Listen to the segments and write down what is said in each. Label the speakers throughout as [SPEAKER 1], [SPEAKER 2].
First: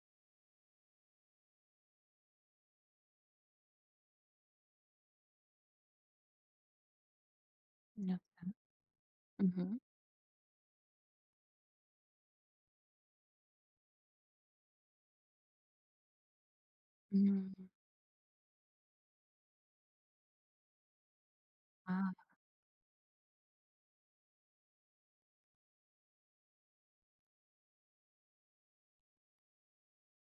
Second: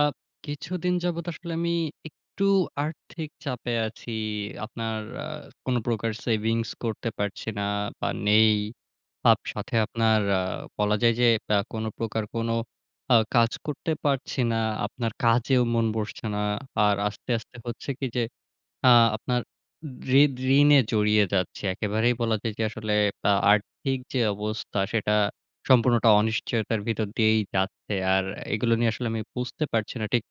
[SPEAKER 1] Up কিছুদিন যাবৎ আসলে আমি একটু আর্থিক চাপে আছি। আপনার আ কোন প্রকার সেভিংস করতে পারছি না বা
[SPEAKER 2] না, না।
[SPEAKER 1] নেই। আপ সাথে
[SPEAKER 2] উহুম।
[SPEAKER 1] আপনার আ বলা যায় যে, বা কোন প্রকার কোন আ কাজ করতে পারছি না। আপনার কাজেও মন বসছে না। আর আস্তে, আস্তে
[SPEAKER 2] হুম।
[SPEAKER 1] হচ্ছে কি যে আ আপনার ঋদ ঋণে জড়িয়ে যাচ্ছি।
[SPEAKER 2] আ
[SPEAKER 1] একেবারেই বলা যায় যে আসলে আ আর্থিক যে অবস্থা সেটা সম্পূর্ণটা অনিশ্চয়তার ভিতর দিয়েই যাচ্ছে। আর এগুলো নিয়ে আসলে আমি বুঝতে পারছি না ঠিক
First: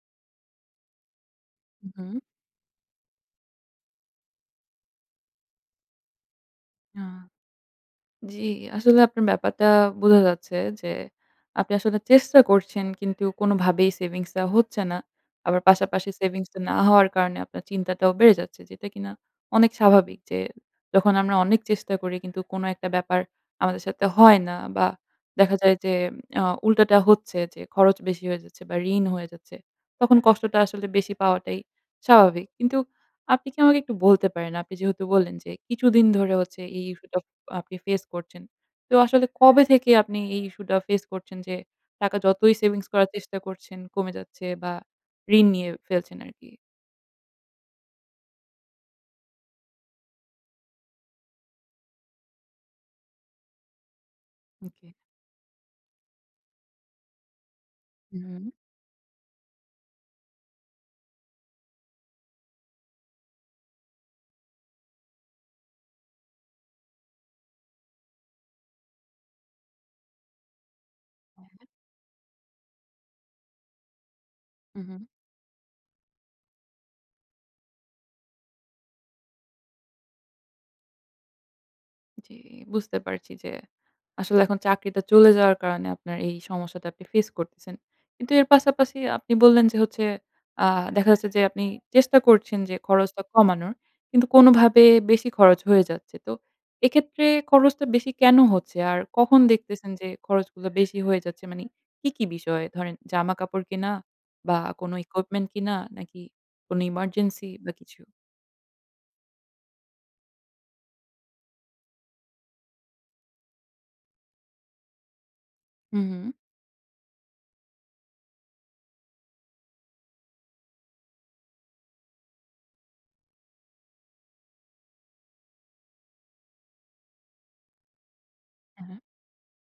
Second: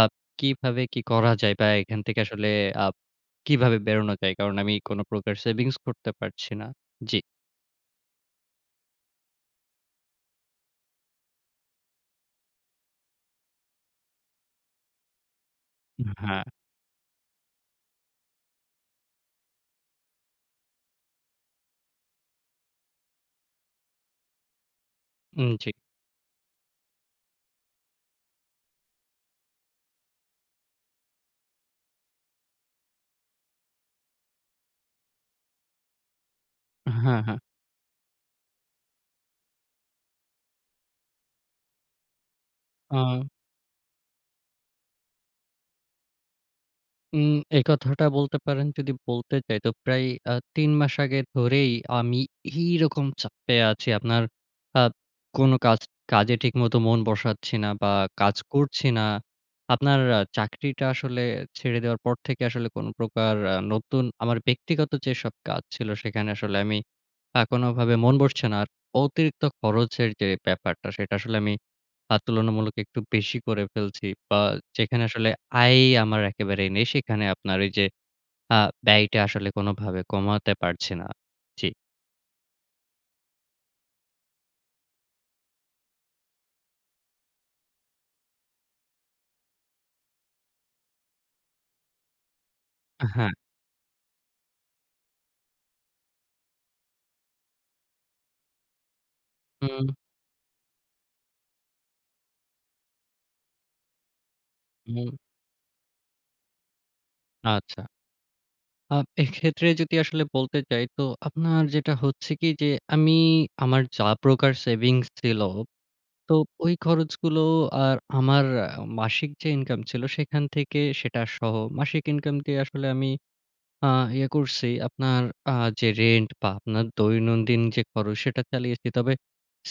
[SPEAKER 1] আপ কিভাবে কি করা যায়? বা
[SPEAKER 2] হু,
[SPEAKER 1] এখান থেকে
[SPEAKER 2] হু।
[SPEAKER 1] আসলে আপ কিভাবে বেরোনো যায়? কারণ আমি কোন প্রকার সেভিংস করতে পারছি না।
[SPEAKER 2] আ
[SPEAKER 1] জি।
[SPEAKER 2] জি, আসলে আপনার ব্যাপারটা বোঝা যাচ্ছে যে আপনি আসলে চেষ্টা করছেন কিন্তু কোনভাবেই সেভিংস টা হচ্ছে না। আবার
[SPEAKER 1] আ
[SPEAKER 2] পাশাপাশি
[SPEAKER 1] হ্যাঁ।
[SPEAKER 2] সেভিংস টা না হওয়ার কারণে আপনার চিন্তাটাও বেড়ে যাচ্ছে, যেটা কিনা অনেক স্বাভাবিক। যে যখন আমরা অনেক চেষ্টা করি কিন্তু কোন একটা ব্যাপার আমাদের সাথে হয় না বা
[SPEAKER 1] হুম,
[SPEAKER 2] দেখা
[SPEAKER 1] জি।
[SPEAKER 2] যায় যে আ উল্টাটা হচ্ছে যে খরচ বেশি হয়ে যাচ্ছে বা ঋণ হয়ে যাচ্ছে, তখন কষ্টটা আসলে বেশি পাওয়াটাই স্বাভাবিক। কিন্তু আপনি কি আমাকে একটু বলতে পারেন, আপনি যেহেতু বললেন যে কিছুদিন ধরে হচ্ছে এই ইস্যু
[SPEAKER 1] হ্যাঁ,
[SPEAKER 2] টা
[SPEAKER 1] হ্যাঁ।
[SPEAKER 2] আপনি ফেস করছেন। তো আসলে কবে থেকে আপনি এই ইস্যু টা ফেস করছেন যে টাকা যতই সেভিংস করার
[SPEAKER 1] আ
[SPEAKER 2] চেষ্টা করছেন কমে যাচ্ছে বা ঋণ নিয়ে ফেলছেন আরকি?
[SPEAKER 1] উম এই কথাটা বলতে পারেন যদি বলতে চাই তো প্রায় আ ৩ মাস আগে ধরেই আমি এই রকম চাপে আছি। আপনার আ
[SPEAKER 2] ওকে।
[SPEAKER 1] কোন কাজ কাজে ঠিকমতো মন বসাচ্ছি না বা
[SPEAKER 2] হুম,
[SPEAKER 1] কাজ
[SPEAKER 2] হুম।
[SPEAKER 1] করছি না। আপনার আ চাকরিটা আসলে ছেড়ে দেওয়ার পর থেকে আসলে কোন প্রকার আ নতুন আমার ব্যক্তিগত যেসব কাজ ছিল সেখানে আসলে আমি আ কোনভাবে মন বসছে না আর। অতিরিক্ত খরচের যে ব্যাপারটা সেটা আসলে আমি
[SPEAKER 2] হ্যাঁ।
[SPEAKER 1] আ তুলনামূলক একটু বেশি করে ফেলছি। বা
[SPEAKER 2] হু,
[SPEAKER 1] যেখানে
[SPEAKER 2] হু।
[SPEAKER 1] আসলে আয়ই আমার একেবারে নেই, সেখানে আপনার ওই যে আ ব্যয়টা আসলে কোনভাবে কমাতে পারছি না। জি।
[SPEAKER 2] জি, বুঝতে পারছি। যে আসলে এখন চাকরিটা চলে যাওয়ার কারণে আপনার এই সমস্যাটা আপনি ফেস করতেছেন। কিন্তু এর পাশাপাশি আপনি বললেন যে হচ্ছে আ দেখা যাচ্ছে যে আপনি চেষ্টা করছেন যে
[SPEAKER 1] আ
[SPEAKER 2] খরচটা
[SPEAKER 1] হ্যাঁ।
[SPEAKER 2] কমানোর কিন্তু কোনভাবে বেশি খরচ হয়ে যাচ্ছে। তো এক্ষেত্রে খরচটা বেশি কেন হচ্ছে? আর কখন দেখতেছেন
[SPEAKER 1] হুম।
[SPEAKER 2] যে খরচগুলো বেশি হয়ে যাচ্ছে? মানে কী, কী বিষয়ে? ধরেন জামাকাপড় কেনা বা কোন
[SPEAKER 1] হুম।
[SPEAKER 2] ইকুইপমেন্ট কিনা নাকি কোনো এমার্জেন্সি বা
[SPEAKER 1] আচ্ছা।
[SPEAKER 2] কিছু?
[SPEAKER 1] আপ এইক্ষেত্রে যদি আসলে বলতে চাই। তো আপনার যেটা হচ্ছে কি, যে আমি আমার যা প্রকার সেভিংস ছিল
[SPEAKER 2] হুম, হুম।
[SPEAKER 1] তো ওই খরচগুলো আর আমার আ মাসিক যে ইনকাম ছিল, সেইখান থেকে সেটা সহ, মাসিক ইনকাম দিয়ে আসলে আমি আ ইয়ে করছি আপনার আ যে রেন্ট বা আপনার দৈনন্দিন যে খরচ সেটা চালিয়েছি।
[SPEAKER 2] হ্যাঁ, হ্যাঁ।
[SPEAKER 1] তবে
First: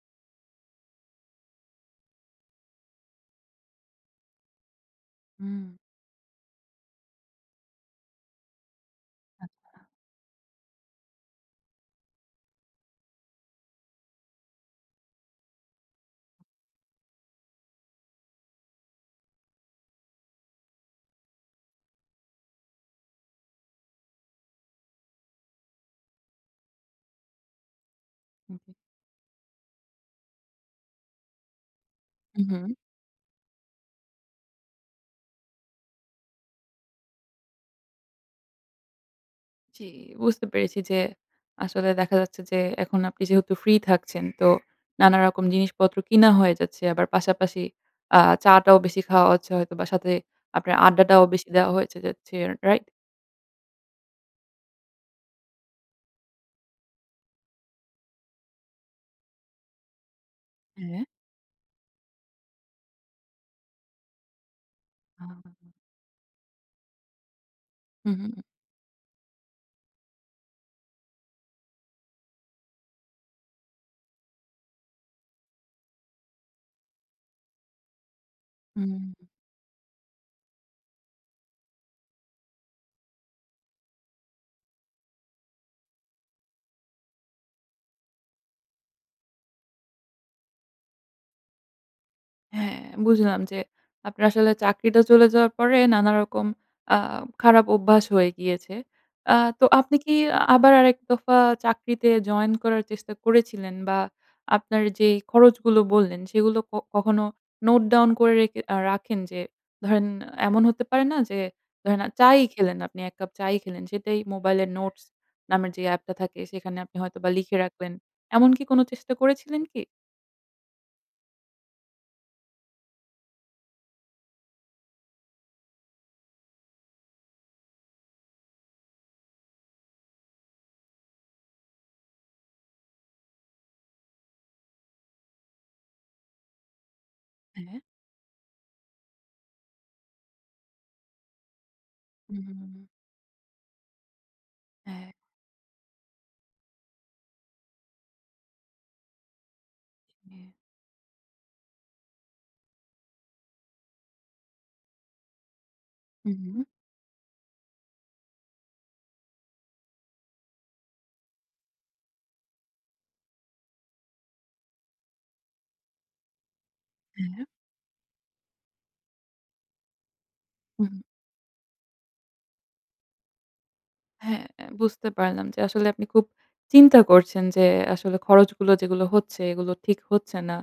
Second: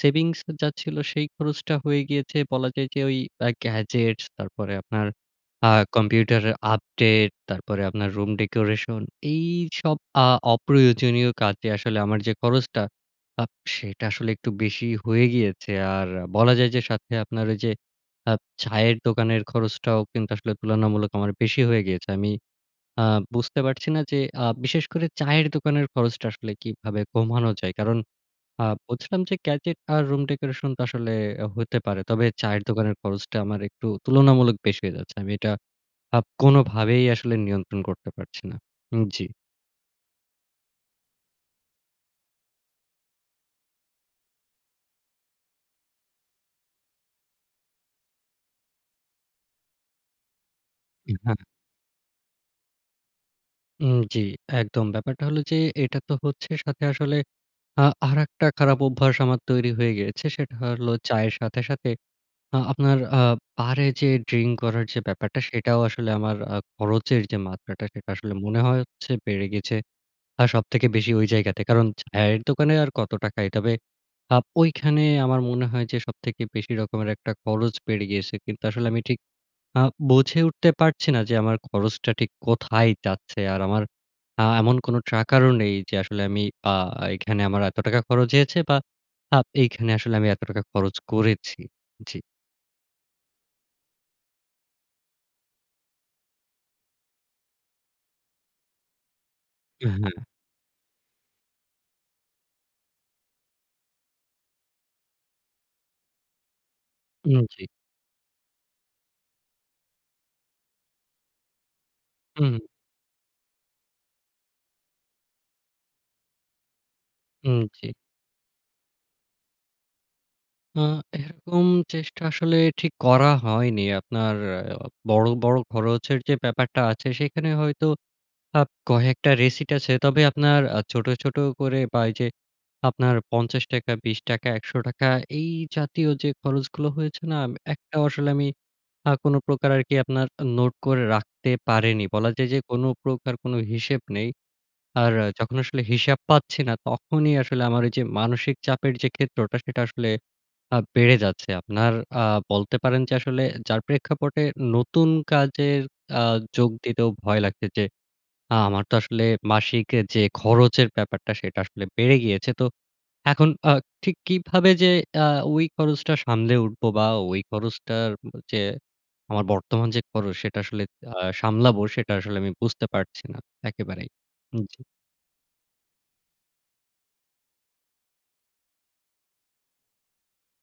[SPEAKER 1] সেভিংস যা ছিলো সেই খরচটা হয়ে গিয়েছে বলা যায় যে, ওই আ গ্যাজেটস তারপরে আপনার
[SPEAKER 2] হুম।
[SPEAKER 1] আ কম্পিউটারের আপডেট, তারপরে আপনার রুম ডেকোরেশন
[SPEAKER 2] আচ্ছা।
[SPEAKER 1] এইসব আ অপ্রয়োজনীয় কাজে আসলে আমার যে খরচটা আপ সেটা আসলে একটু বেশিই হয়ে গিয়েছে। আর বলা যায় যে সাথে আপনার ওই যে আপ চায়ের দোকানের খরচটাও কিন্তু আসলে তুলনামূলক আমার বেশি হয়ে গিয়েছে। আমি আ বুঝতে পারছি না যে আ বিশেষ করে চায়ের দোকানের খরচটা আসলে কিভাবে কমানো যায়? কারণ
[SPEAKER 2] হু,
[SPEAKER 1] আ
[SPEAKER 2] হু।
[SPEAKER 1] বলছিলাম যে গ্যাজেট আর রুম ডেকোরেশন তো আসলে আ হইতে পারে। তবে
[SPEAKER 2] হুম,
[SPEAKER 1] চায়ের
[SPEAKER 2] হুম।
[SPEAKER 1] দোকানের খরচটা আমার একটু তুলনামূলক বেশি হয়ে যাচ্ছে। আমি এটা আপ কোনভাবেই আসলে নিয়ন্ত্রণ করতে পারছি না। উম জি।
[SPEAKER 2] জ্বি, বুঝতে পেরেছি যে আসলে দেখা যাচ্ছে যে এখন আপনি যেহেতু ফ্রি থাকছেন, তো নানা রকম জিনিসপত্র কিনা হয়ে যাচ্ছে। আবার পাশাপাশি আ চা টাও বেশি খাওয়া হচ্ছে হয়তোবা সাথে আপনার
[SPEAKER 1] উম
[SPEAKER 2] আড্ডাটাও
[SPEAKER 1] হ্যাঁ।
[SPEAKER 2] বেশি দেয়া হয়েছে যাচ্ছে। রাইট?
[SPEAKER 1] উম জ্বি। একদম। ব্যাপারটা হলো যে এটা তো হচ্ছে সাথে আসলে আ আরেকটা খারাপ অভ্যাস আমার তৈরি হয়ে গিয়েছে। সেটা হলো
[SPEAKER 2] হ্যাঁ।
[SPEAKER 1] চায়ের সাথে, সাথে আ আপনার আ বারে যেয়ে ড্রিঙ্ক করার যে
[SPEAKER 2] আ
[SPEAKER 1] ব্যাপারটা, সেটাও আসলে আমার আ খরচের যে মাত্রাটা সেটা
[SPEAKER 2] হু,
[SPEAKER 1] আসলে
[SPEAKER 2] হু।
[SPEAKER 1] মনে হয় হচ্ছে বেড়ে গেছে। আ সবথেকে বেশি ওই জায়গাতে। কারণ চায়ের দোকানে আর কত টাকাই? তবে আপ ঐখানে আমার মনে হয় যে সবথেকে বেশি রকমের একটা খরচ বেড়ে গিয়েছে। কিন্তু আসলে আমি
[SPEAKER 2] হুম।
[SPEAKER 1] ঠিক আ বুঝে উঠতে পারছি না যে আমার খরচটা ঠিক কোথায় যাচ্ছে? আর আমার আ এমন কোন ট্র্যাকার ও নেই যে আসলে আমি আ এখানে আমার এত টাকা খরচ হয়েছে বা আপ এইখানে আসলে আমি এত টাকা খরচ করেছি। জি।
[SPEAKER 2] হ্যাঁ ,বুঝলাম যে আপনার আসলে চাকরিটা চলে যাওয়ার পরে নানারকম আ খারাপ অভ্যাস হয়ে গিয়েছে। আ তো
[SPEAKER 1] এ
[SPEAKER 2] আপনি কি
[SPEAKER 1] হ্যাঁ।
[SPEAKER 2] আবার আরেক দফা চাকরিতে জয়েন করার চেষ্টা করেছিলেন? বা আপনার যেই খরচগুলো বললেন সেগুলো ক কখনো
[SPEAKER 1] উম জ্বি।
[SPEAKER 2] নোট ডাউন করে রেখে আ রাখেন? যে ধরেন এমন হতে পারে না যে ধরেন চা-ই
[SPEAKER 1] উম হু।
[SPEAKER 2] খেলেন, আপনি এক কাপ চা-ই খেলেন। সেটাই মোবাইলের নোটস নামের যে অ্যাপটা থাকে সেখানে আপনি হয়তোবা লিখে
[SPEAKER 1] উম জ্বি।
[SPEAKER 2] রাখবেন। এমনকি কোন চেষ্টা করেছিলেন কি?
[SPEAKER 1] আ এরকম চেষ্টা আসলে ঠিক করা হয়নি। আপনার বড়, বড় খরচের যে ব্যাপারটা আছে, সেখানে হয়তো আপ কয়েকটা রিসিট আছে। তবে আপনার আ ছোট, ছোট করে বা এই যে আপনার ৳৫০, ৳২০, ৳১০০ এই জাতীয় যে খরচগুলো হয়েছে না আম
[SPEAKER 2] হ্যাঁ, হ্যাঁ।
[SPEAKER 1] একটাও আসলে আমি আ কোন প্রকার আরকি আপনার নোট করে রাখতে পারিনি। বলা
[SPEAKER 2] হু,
[SPEAKER 1] যায়
[SPEAKER 2] হু,
[SPEAKER 1] যে,
[SPEAKER 2] হু,
[SPEAKER 1] কোন
[SPEAKER 2] হু।
[SPEAKER 1] প্রকার কোন হিসেব নেই।
[SPEAKER 2] হ্যাঁ।
[SPEAKER 1] আর যখন আসলে হিসাব পাচ্ছি না, তখনই আসলে আমার ওই যে মানসিক চাপের যে ক্ষেত্রটা, সেটা আসলে
[SPEAKER 2] হ্যাঁ।
[SPEAKER 1] আ বেড়ে যাচ্ছে। আপনার আ বলতে পারেন যে আসলে যার প্রেক্ষাপটে নতুন কাজের আ
[SPEAKER 2] হু, হু।
[SPEAKER 1] যোগ দিতেও ভয় লাগছে যে, আ আমার তো আসলে মাসিক এর যে খরচের ব্যাপারটা, সেটা আসলে বেড়ে গিয়েছে। তো এখন আ ঠিক কিভাবে যে আ ওই খরচটা সামলে উঠবো বা ওই
[SPEAKER 2] হ্যাঁ।
[SPEAKER 1] খরচটার ব যে আমার বর্তমান যে খরচ সেটা আসলে
[SPEAKER 2] উহুম।
[SPEAKER 1] আ সামলাবো? সেটা আসলে আমি বুঝতে পারছি না, একেবারেই।
[SPEAKER 2] হ্যাঁ,
[SPEAKER 1] উম জি।
[SPEAKER 2] বুঝতে পারলাম যে আসলে আপনি খুব চিন্তা করছেন যে আসলে খরচগুলো যেগুলো হচ্ছে, এগুলো ঠিক হচ্ছে না।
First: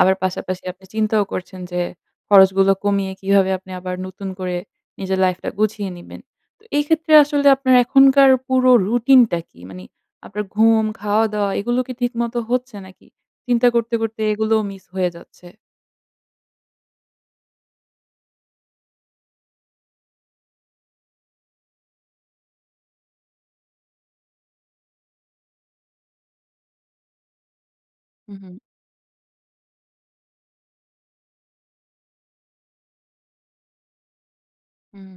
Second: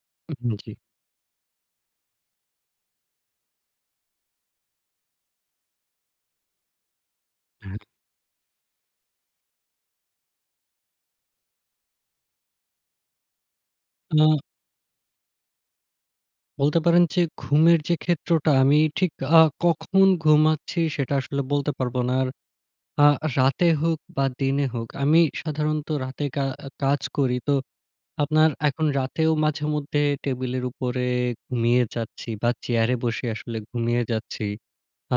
[SPEAKER 2] আবার
[SPEAKER 1] উম হু,
[SPEAKER 2] পাশাপাশি
[SPEAKER 1] জি।
[SPEAKER 2] আপনি চিন্তাও করছেন যে, খরচগুলো কমিয়ে কিভাবে আপনি আবার নতুন করে নিজের লাইফটা গুছিয়ে নিবেন। তো এই ক্ষেত্রে আসলে আপনার
[SPEAKER 1] হ্যাঁ।
[SPEAKER 2] এখনকার পুরো রুটিনটা কি? মানে আপনার ঘুম, খাওয়া-দাওয়া, এগুলো কি ঠিকমতো হচ্ছে নাকি চিন্তা করতে, করতে
[SPEAKER 1] আ
[SPEAKER 2] এগুলোও মিস হয়ে যাচ্ছে?
[SPEAKER 1] বলতে পারেন যে ঘুমের যে ক্ষেত্রটা আমি ঠিক আ কখন ঘুমাচ্ছি সেটা আসলে বলতে পারব না। আর আ রাতে হোক বা দিনে হোক আমি সাধারণত রাতে কা আ কাজ করি। তো
[SPEAKER 2] হুম,
[SPEAKER 1] আপনার
[SPEAKER 2] হুম।
[SPEAKER 1] এখন রাতেও মাঝেমধ্যে টেবিলের উপরে ঘুমিয়ে যাচ্ছি বা চেয়ারে বসে আসলে ঘুমিয়ে যাচ্ছি।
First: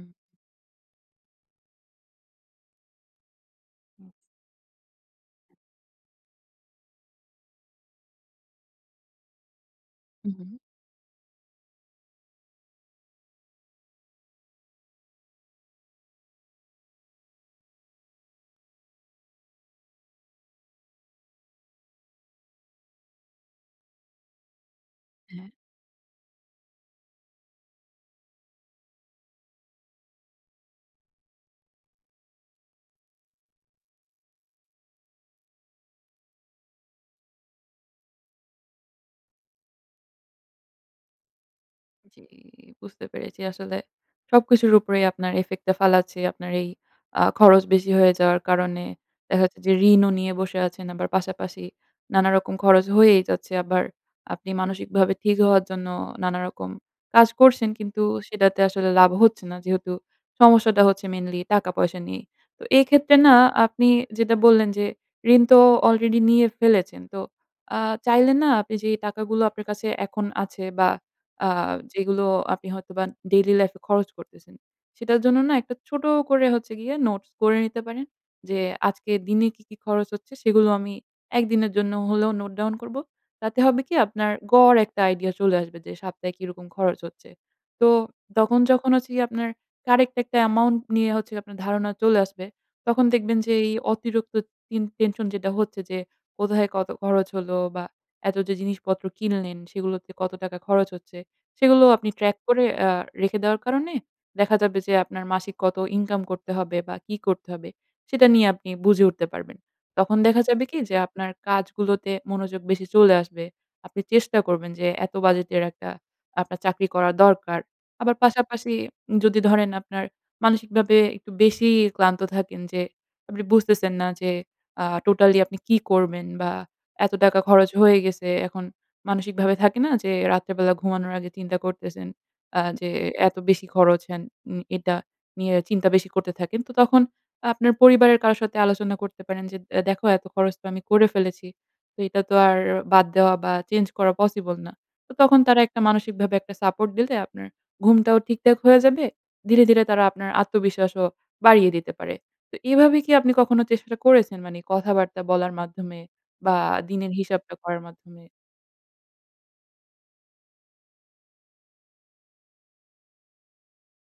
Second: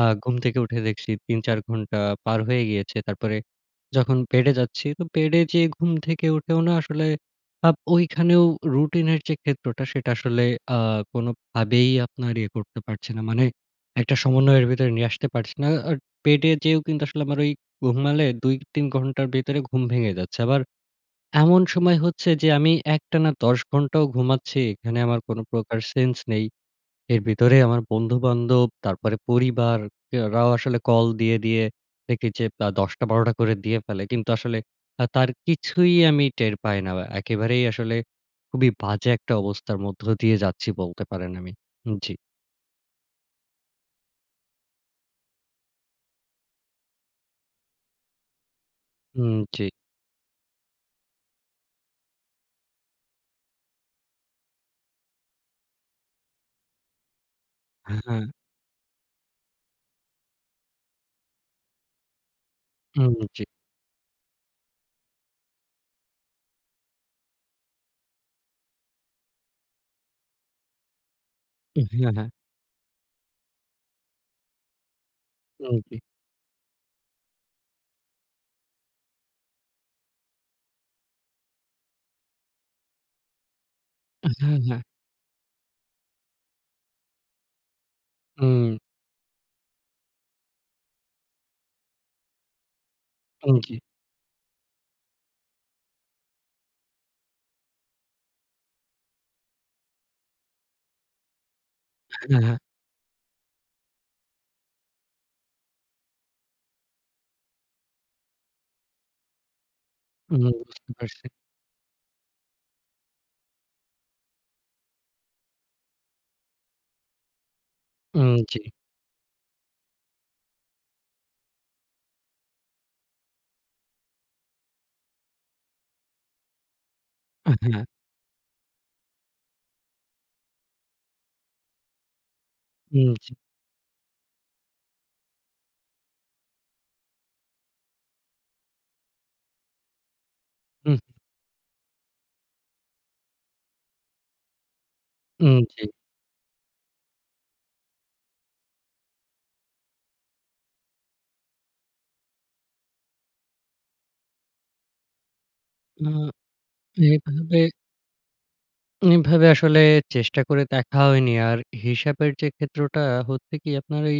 [SPEAKER 1] আ ঘুম থেকে উঠে দেখছি ৩-৪ ঘন্টা পার হয়ে গিয়েছে। তারপরে
[SPEAKER 2] হুম।
[SPEAKER 1] যখন বেডে যাচ্ছি, তো বেডে যেয়ে ঘুম থেকে উঠেও না আসলে আপ ঐখানেও রুটিনের যে ক্ষেত্রটা সেটা
[SPEAKER 2] হুম,
[SPEAKER 1] আসলে
[SPEAKER 2] হুম।
[SPEAKER 1] আ কোনভাবেই আপনার ইয়ে করতে পারছি না। মানে একটা সমন্বয়ের ভেতরে নিয়ে আসতে পারছি না। আ আ বেডে যেয়েও কিন্তু আসলে আমার ওই ঘুমালে ২-৩ ঘণ্টার ভেতরে ঘুম ভেঙে যাচ্ছে। আবার এমন সময় হচ্ছে যে আমি একটানা ১০ ঘণ্টাও ঘুমাচ্ছি। এখানে আমার কোন
[SPEAKER 2] হ্যাঁ।
[SPEAKER 1] প্রকার সেন্স নেই। এর ভিতরে আমার বন্ধু-বান্ধব, তারপরে পরিবার এরাও আসলে কল দিয়ে, দিয়ে দেখি যে বা ১০ টা-১২ টা করে দিয়ে ফেলে। কিন্তু আসলে আ তার কিছুই আমি টের পাই না। বা একেবারেই আসলে খুবই বাজে একটা অবস্থার মধ্য দিয়ে যাচ্ছি বলতে পারেন আমি। উম জি।
[SPEAKER 2] জি, বুঝতে পেরেছি। আসলে সবকিছুর উপরেই আপনার ইফেক্ট টা ফালাচ্ছে। আপনার এই আ খরচ বেশি হয়ে যাওয়ার কারণে
[SPEAKER 1] হুম,
[SPEAKER 2] দেখা যাচ্ছে
[SPEAKER 1] জি।
[SPEAKER 2] যে ঋণও নিয়ে বসে আছেন। আবার পাশাপাশি নানা রকম খরচ হয়েই যাচ্ছে। আবার আপনি মানসিকভাবে ঠিক হওয়ার জন্য নানারকম কাজ করছেন
[SPEAKER 1] হ্যাঁ,
[SPEAKER 2] কিন্তু
[SPEAKER 1] হ্যাঁ।
[SPEAKER 2] সেটাতে আসলে লাভ হচ্ছে না। যেহেতু সমস্যাটা হচ্ছে মেইনলি টাকা-পয়সা নিয়েই। তো
[SPEAKER 1] উম
[SPEAKER 2] এক্ষেত্রে না
[SPEAKER 1] জি।
[SPEAKER 2] আপনি যেটা বললেন যে ঋণ তো অলরেডি নিয়ে ফেলেছেন। তো আ চাইলে না আপনি যেই টাকাগুলো আপনার কাছে এখন আছে বা আ
[SPEAKER 1] উহ হ্যাঁ,
[SPEAKER 2] যেগুলো
[SPEAKER 1] হ্যাঁ।
[SPEAKER 2] আপনি হয়তোবা ডেইলি লাইফ এ খরচ করতেছেন। সেটার জন্য না একটা
[SPEAKER 1] উম জি।
[SPEAKER 2] ছোট করে হচ্ছে গিয়ে নোটস করে নিতে পারেন যে, "আজকের দিনে কি, কি খরচ হচ্ছে সেগুলো আমি একদিনের জন্য হলেও নোট ডাউন করব।" তাতে হবে কি? আপনার
[SPEAKER 1] হ্যাঁ,
[SPEAKER 2] গড়
[SPEAKER 1] হ্যাঁ।
[SPEAKER 2] একটা আইডিয়া চলে আসবে যে সপ্তাহে কিরকম খরচ হচ্ছে? তো তখন
[SPEAKER 1] হুম।
[SPEAKER 2] যখন হচ্ছে গিয়ে আপনার কারেক্ট একটা অ্যামাউন্ট নিয়ে হচ্ছে গিয়ে আপনার ধারণা চলে আসবে তখন দেখবেন যে
[SPEAKER 1] উম
[SPEAKER 2] এই
[SPEAKER 1] জি।
[SPEAKER 2] অতিরিক্ত টিন টেনশন যেটা হচ্ছে যে কোথায় কত খরচ হলো? বা এত যে জিনিসপত্র কিনলেন সেগুলোতে কত টাকা খরচ হচ্ছে? সেগুলো আপনি ট্র্যাক
[SPEAKER 1] হ্যাঁ, হ্যাঁ।
[SPEAKER 2] করে আ রেখে দেওয়ার কারণে দেখা যাবে যে আপনার মাসিক কত ইনকাম করতে হবে? বা কি করতে হবে? সেটা নিয়ে আপনি বুঝে উঠতে পারবেন। তখন
[SPEAKER 1] উম
[SPEAKER 2] দেখা
[SPEAKER 1] হুম,
[SPEAKER 2] যাবে কি,
[SPEAKER 1] বুঝতে
[SPEAKER 2] যে
[SPEAKER 1] পারছি।
[SPEAKER 2] আপনার কাজগুলোতে মনোযোগ বেশি চলে আসবে। আপনি চেষ্টা করবেন যে এত বাজেটের একটা আপনার চাকরি করা দরকার। আবার
[SPEAKER 1] উম জি।
[SPEAKER 2] পাশাপাশি যদি ধরেন আপনার মানসিকভাবে একটু বেশিই ক্লান্ত থাকেন যে আপনি বুঝতেছেন না যে আ টোটালি আপনি কি করবেন? বা এত টাকা
[SPEAKER 1] অ্যা
[SPEAKER 2] খরচ
[SPEAKER 1] হ্যাঁ।
[SPEAKER 2] হয়ে গেছে। এখন মানসিকভাবে থাকে না যে রাত্রে বেলা ঘুমানোর আগে চিন্তা করতেছেন। আ যে
[SPEAKER 1] হুম, জি।
[SPEAKER 2] "এত বেশি খরচ হ্যান?" উম এটা নিয়ে চিন্তা বেশি করতে থাকেন। তো তখন আপনার পরিবারের কারোর সাথে আলোচনা করতে পারেন যে, "এ দেখো এত খরচ তো আমি
[SPEAKER 1] হুম।
[SPEAKER 2] করে ফেলেছি। তো এটা তো আর বাদ দেওয়া বা চেঞ্জ করা পসিবল না।" তো তখন
[SPEAKER 1] উম
[SPEAKER 2] তারা একটা
[SPEAKER 1] জি।
[SPEAKER 2] মানসিকভাবে একটা সাপোর্ট দিলে আপনার ঘুমটাও ঠিকঠাক হয়ে যাবে। ধীরে, ধীরে তারা আপনার আত্মবিশ্বাসও বাড়িয়ে দিতে পারে। তো এভাবে কি আপনি কখনো চেষ্টাটা করেছেন মানে কথাবার্তা বলার মাধ্যমে
[SPEAKER 1] আ
[SPEAKER 2] বা দিনের হিসাবটা
[SPEAKER 1] এভাবে
[SPEAKER 2] করার মাধ্যমে?
[SPEAKER 1] এভাবে আসলে চেষ্টা করে দেখা হয়নি। আর হিসাবের যে ক্ষেত্রটা হচ্ছে কি? আপনার ওই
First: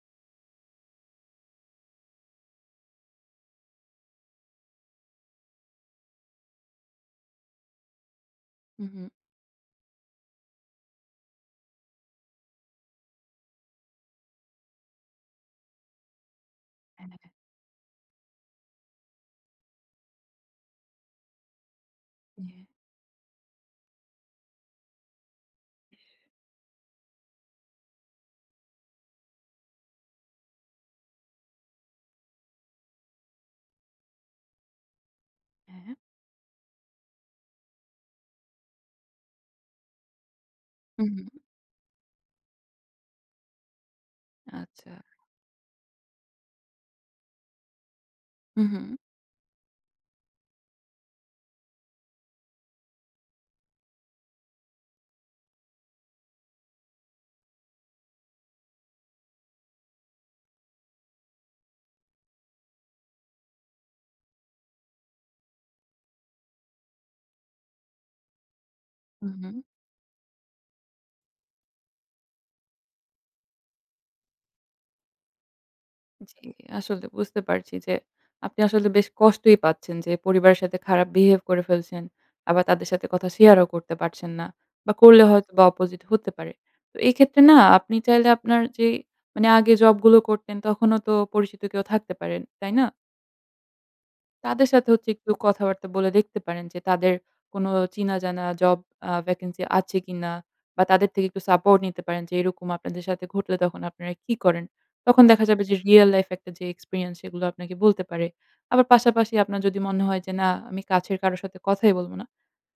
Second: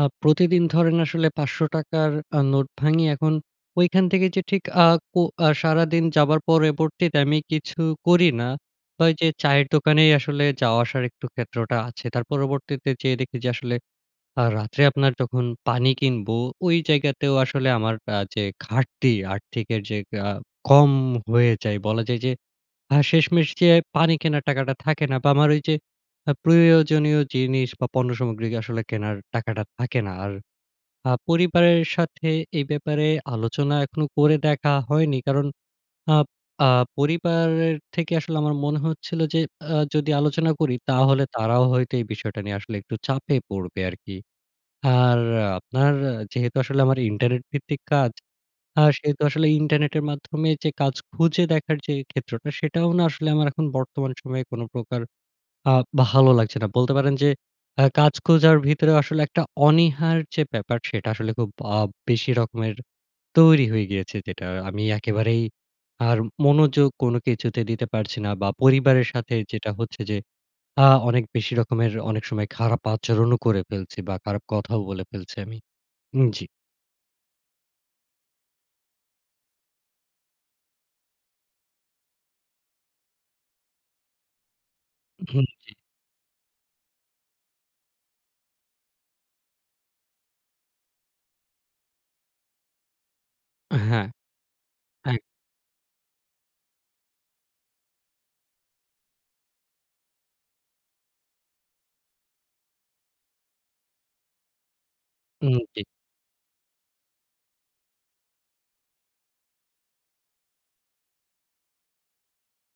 [SPEAKER 1] আ প্রতিদিন ধরেন আসলে ৳৫০০ র আ নোট ভাঙি এখন ঐখান থেকে যে ঠিক আ কো আ সারাদিন যাবার পরবর্তীতে আমি কিছু করি না।
[SPEAKER 2] হু,
[SPEAKER 1] তো
[SPEAKER 2] হুম।
[SPEAKER 1] ওই যে চায়ের দোকানেই আসলে যাওয়া-আসার একটু ক্ষেত্রটা আছে। তার পরবর্তীতে যেয়ে দেখি যে আসলে আ রাত্রে আপনার যখন পানি কিনবো ওই
[SPEAKER 2] হ্যাঁ।
[SPEAKER 1] জায়গাতেও আসলে আমার আ যে ঘাটতি, আর্থিকের যে আ কম হয়ে যায় বলা যায় যে
[SPEAKER 2] হ্যাঁ।
[SPEAKER 1] আ শেষমেষ যেয়ে পানি কেনার টাকাটা থাকে না। বা আমার ঐযে আ প্রয়োজনীয় জিনিস বা পণ্য সামগ্রী আসলে কেনার টাকাটা থাকে না। আর আ পরিবারের সাথে এই ব্যাপারে আলোচনা এখনো করে দেখা হয়নি। কারণ
[SPEAKER 2] হ্যাঁ।
[SPEAKER 1] আব আ পরিবারের থেকে আসলে আমার মনে হচ্ছিল যে আ যদি আলোচনা করি
[SPEAKER 2] হুম,
[SPEAKER 1] তাহলে
[SPEAKER 2] হুম।
[SPEAKER 1] তারাও হয়তো এই বিষয়টা নিয়ে আসলে একটু চাপে পড়বে আরকি।
[SPEAKER 2] আচ্ছা।
[SPEAKER 1] আর আপনার যেহেতু আসলে আমার ইন্টারনেট ভিত্তিক কাজ,
[SPEAKER 2] হুম,
[SPEAKER 1] আ
[SPEAKER 2] হুম।
[SPEAKER 1] সে তো আসলে ইন্টারনেটের মাধ্যমে যে কাজ খুঁজে দেখার যে ক্ষেত্রটা সেটাও না আসলে আমার এখন বর্তমান সময়ে কোন প্রকার আ ভালো লাগছে না। বলতে পারেন যে আ কাজ খুঁজার ভেতরে আসলে একটা অনীহার যে ব্যাপার, সেটা আসলে খুব আ বেশি রকমের তৈরি হয়ে গিয়েছে। যেটা আমি একেবারেই আর মনোযোগ কোন কিছুতে দিতে পারছি না। বা পরিবারের
[SPEAKER 2] হুম,
[SPEAKER 1] সাথে
[SPEAKER 2] হুম।
[SPEAKER 1] যেটা হচ্ছে যে আ অনেক বেশি রকমের অনেক সময় খারাপ আচরণও করে ফেলছি বা খারাপ কথাও বলে ফেলছি আমি। উম জী।
[SPEAKER 2] জী। আসলে বুঝতে পারছি যে আপনি আসলে বেশ কষ্টই পাচ্ছেন যে পরিবারের সাথে খারাপ বিহেভ করে ফেলছেন। আবার তাদের সাথে কথা শেয়ারও করতে পারছেন না। বা করলে
[SPEAKER 1] হুম
[SPEAKER 2] হয়তোবা
[SPEAKER 1] জী।
[SPEAKER 2] অপোজিট হতে পারে। তো এক্ষেত্রে না আপনি চাইলে আপনার যে মানে আগে জবগুলো করতেন তখনও তো পরিচিত কেউ থাকতে পারে, তাই না?
[SPEAKER 1] এ হ্যাঁ,
[SPEAKER 2] তাদের সাথে হচ্ছে
[SPEAKER 1] এক
[SPEAKER 2] একটু কথাবার্তা বলে দেখতে পারেন যে তাদের কোন চিনাজানা জব আ ভ্যাকেন্সি আছে কিনা? বা তাদের থেকে একটু সাপোর্ট নিতে পারেন যে, "এরকম আপনাদের সাথে ঘটলে তখন আপনারা কি করেন?" তখন দেখা
[SPEAKER 1] উম
[SPEAKER 2] যাবে যে
[SPEAKER 1] জ্বী।
[SPEAKER 2] রিয়াল লাইফ একটা যে এক্সপেরিয়েন্স সেগুলো আপনাকে বলতে পারে। আবার পাশাপাশি আপনার যদি মনে হয় যে, "না, আমি কাছের কারো সাথে কথাই বলব না।"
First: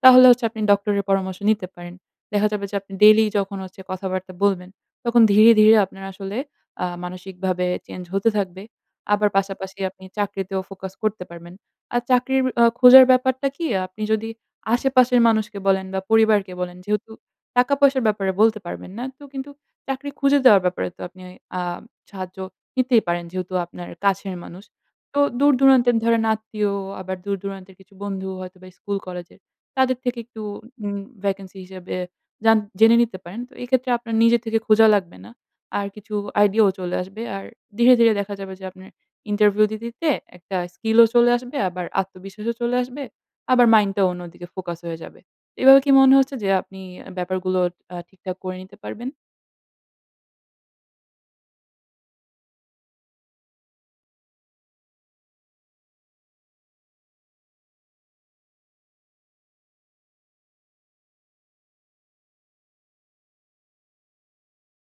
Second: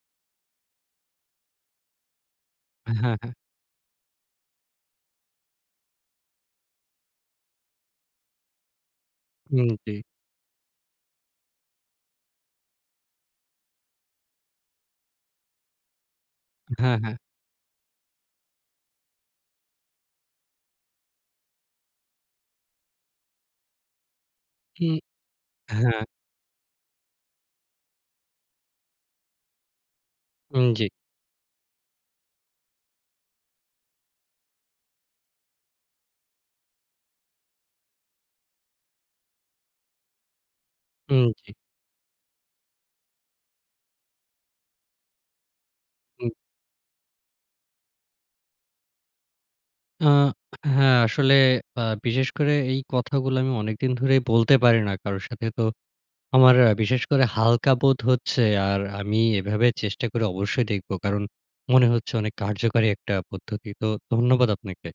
[SPEAKER 2] তাহলে হচ্ছে আপনি ডক্টরের পরামর্শ নিতে পারেন। দেখা যাবে যে আপনি
[SPEAKER 1] হ্যাঁ,
[SPEAKER 2] ডেইলি
[SPEAKER 1] হ্যাঁ।
[SPEAKER 2] যখন হচ্ছে কথাবার্তা বলবেন তখন ধীরে, ধীরে আপনার আসলে আ মানসিকভাবে চেঞ্জ হতে থাকবে। আবার
[SPEAKER 1] উম
[SPEAKER 2] পাশাপাশি
[SPEAKER 1] জ্বী।
[SPEAKER 2] আপনি চাকরিতেও ফোকাস করতে পারবেন। আর চাকরির অ খোঁজার ব্যাপারটা কি? আপনি যদি আশেপাশের মানুষকে বলেন বা পরিবারকে বলেন
[SPEAKER 1] হ্যাঁ,
[SPEAKER 2] যেহেতু
[SPEAKER 1] হ্যাঁ।
[SPEAKER 2] টাকা-পয়সার ব্যাপারে বলতে পারবেন না, তো কিন্তু চাকরি খুঁজে দেওয়ার ব্যাপারে তো আপনি আ সাহায্য নিতেই পারেন যেহেতু আপনার কাছের মানুষ।
[SPEAKER 1] উম
[SPEAKER 2] তো
[SPEAKER 1] হ্যাঁ,
[SPEAKER 2] দূর-দূরান্তের
[SPEAKER 1] হ্যাঁ।
[SPEAKER 2] ধরেন আত্মীয়, আবার দূর-দূরান্তের কিছু বন্ধু হয়তোবা স্কুল-কলেজের তাদের থেকে একটু
[SPEAKER 1] উম জ্বী।
[SPEAKER 2] উম ভ্যাকেন্সি হিসেবে জান জেনে নিতে পারেন। তো এক্ষেত্রে আপনার নিজের থেকে খোঁজা লাগবে না। আর কিছু আইডিয়াও চলে আসবে। আর ধীরে, ধীরে দেখা যাবে যে আপনার ইন্টারভিউ দিতে, দিতে একটা স্কিলও
[SPEAKER 1] উম
[SPEAKER 2] চলে
[SPEAKER 1] জ্বী।
[SPEAKER 2] আসবে, আবার আত্মবিশ্বাসও চলে আসবে। আবার মাইন্ডটাও অন্যদিকে ফোকাস হয়ে যাবে। এভাবে কি মনে
[SPEAKER 1] হুম।
[SPEAKER 2] হচ্ছে যে আপনি ব্যাপারগুলো আ ঠিকঠাক করে নিতে পারবেন?
[SPEAKER 1] আ হ্যাঁ, আসলে আ বিশেষ করে এই কথাগুলো আমি অনেকদিন ধরেই বলতে পারি না কারোর সাথে। তো আমার বিশেষ করে হালকা বোধ হচ্ছে আর আমি এভাবে চেষ্টা করে অবশ্যই দেখব কারণ মনে হচ্ছে অনেক কার্যকরী একটা পদ্ধতি। তো ধন্যবাদ আপনাকে।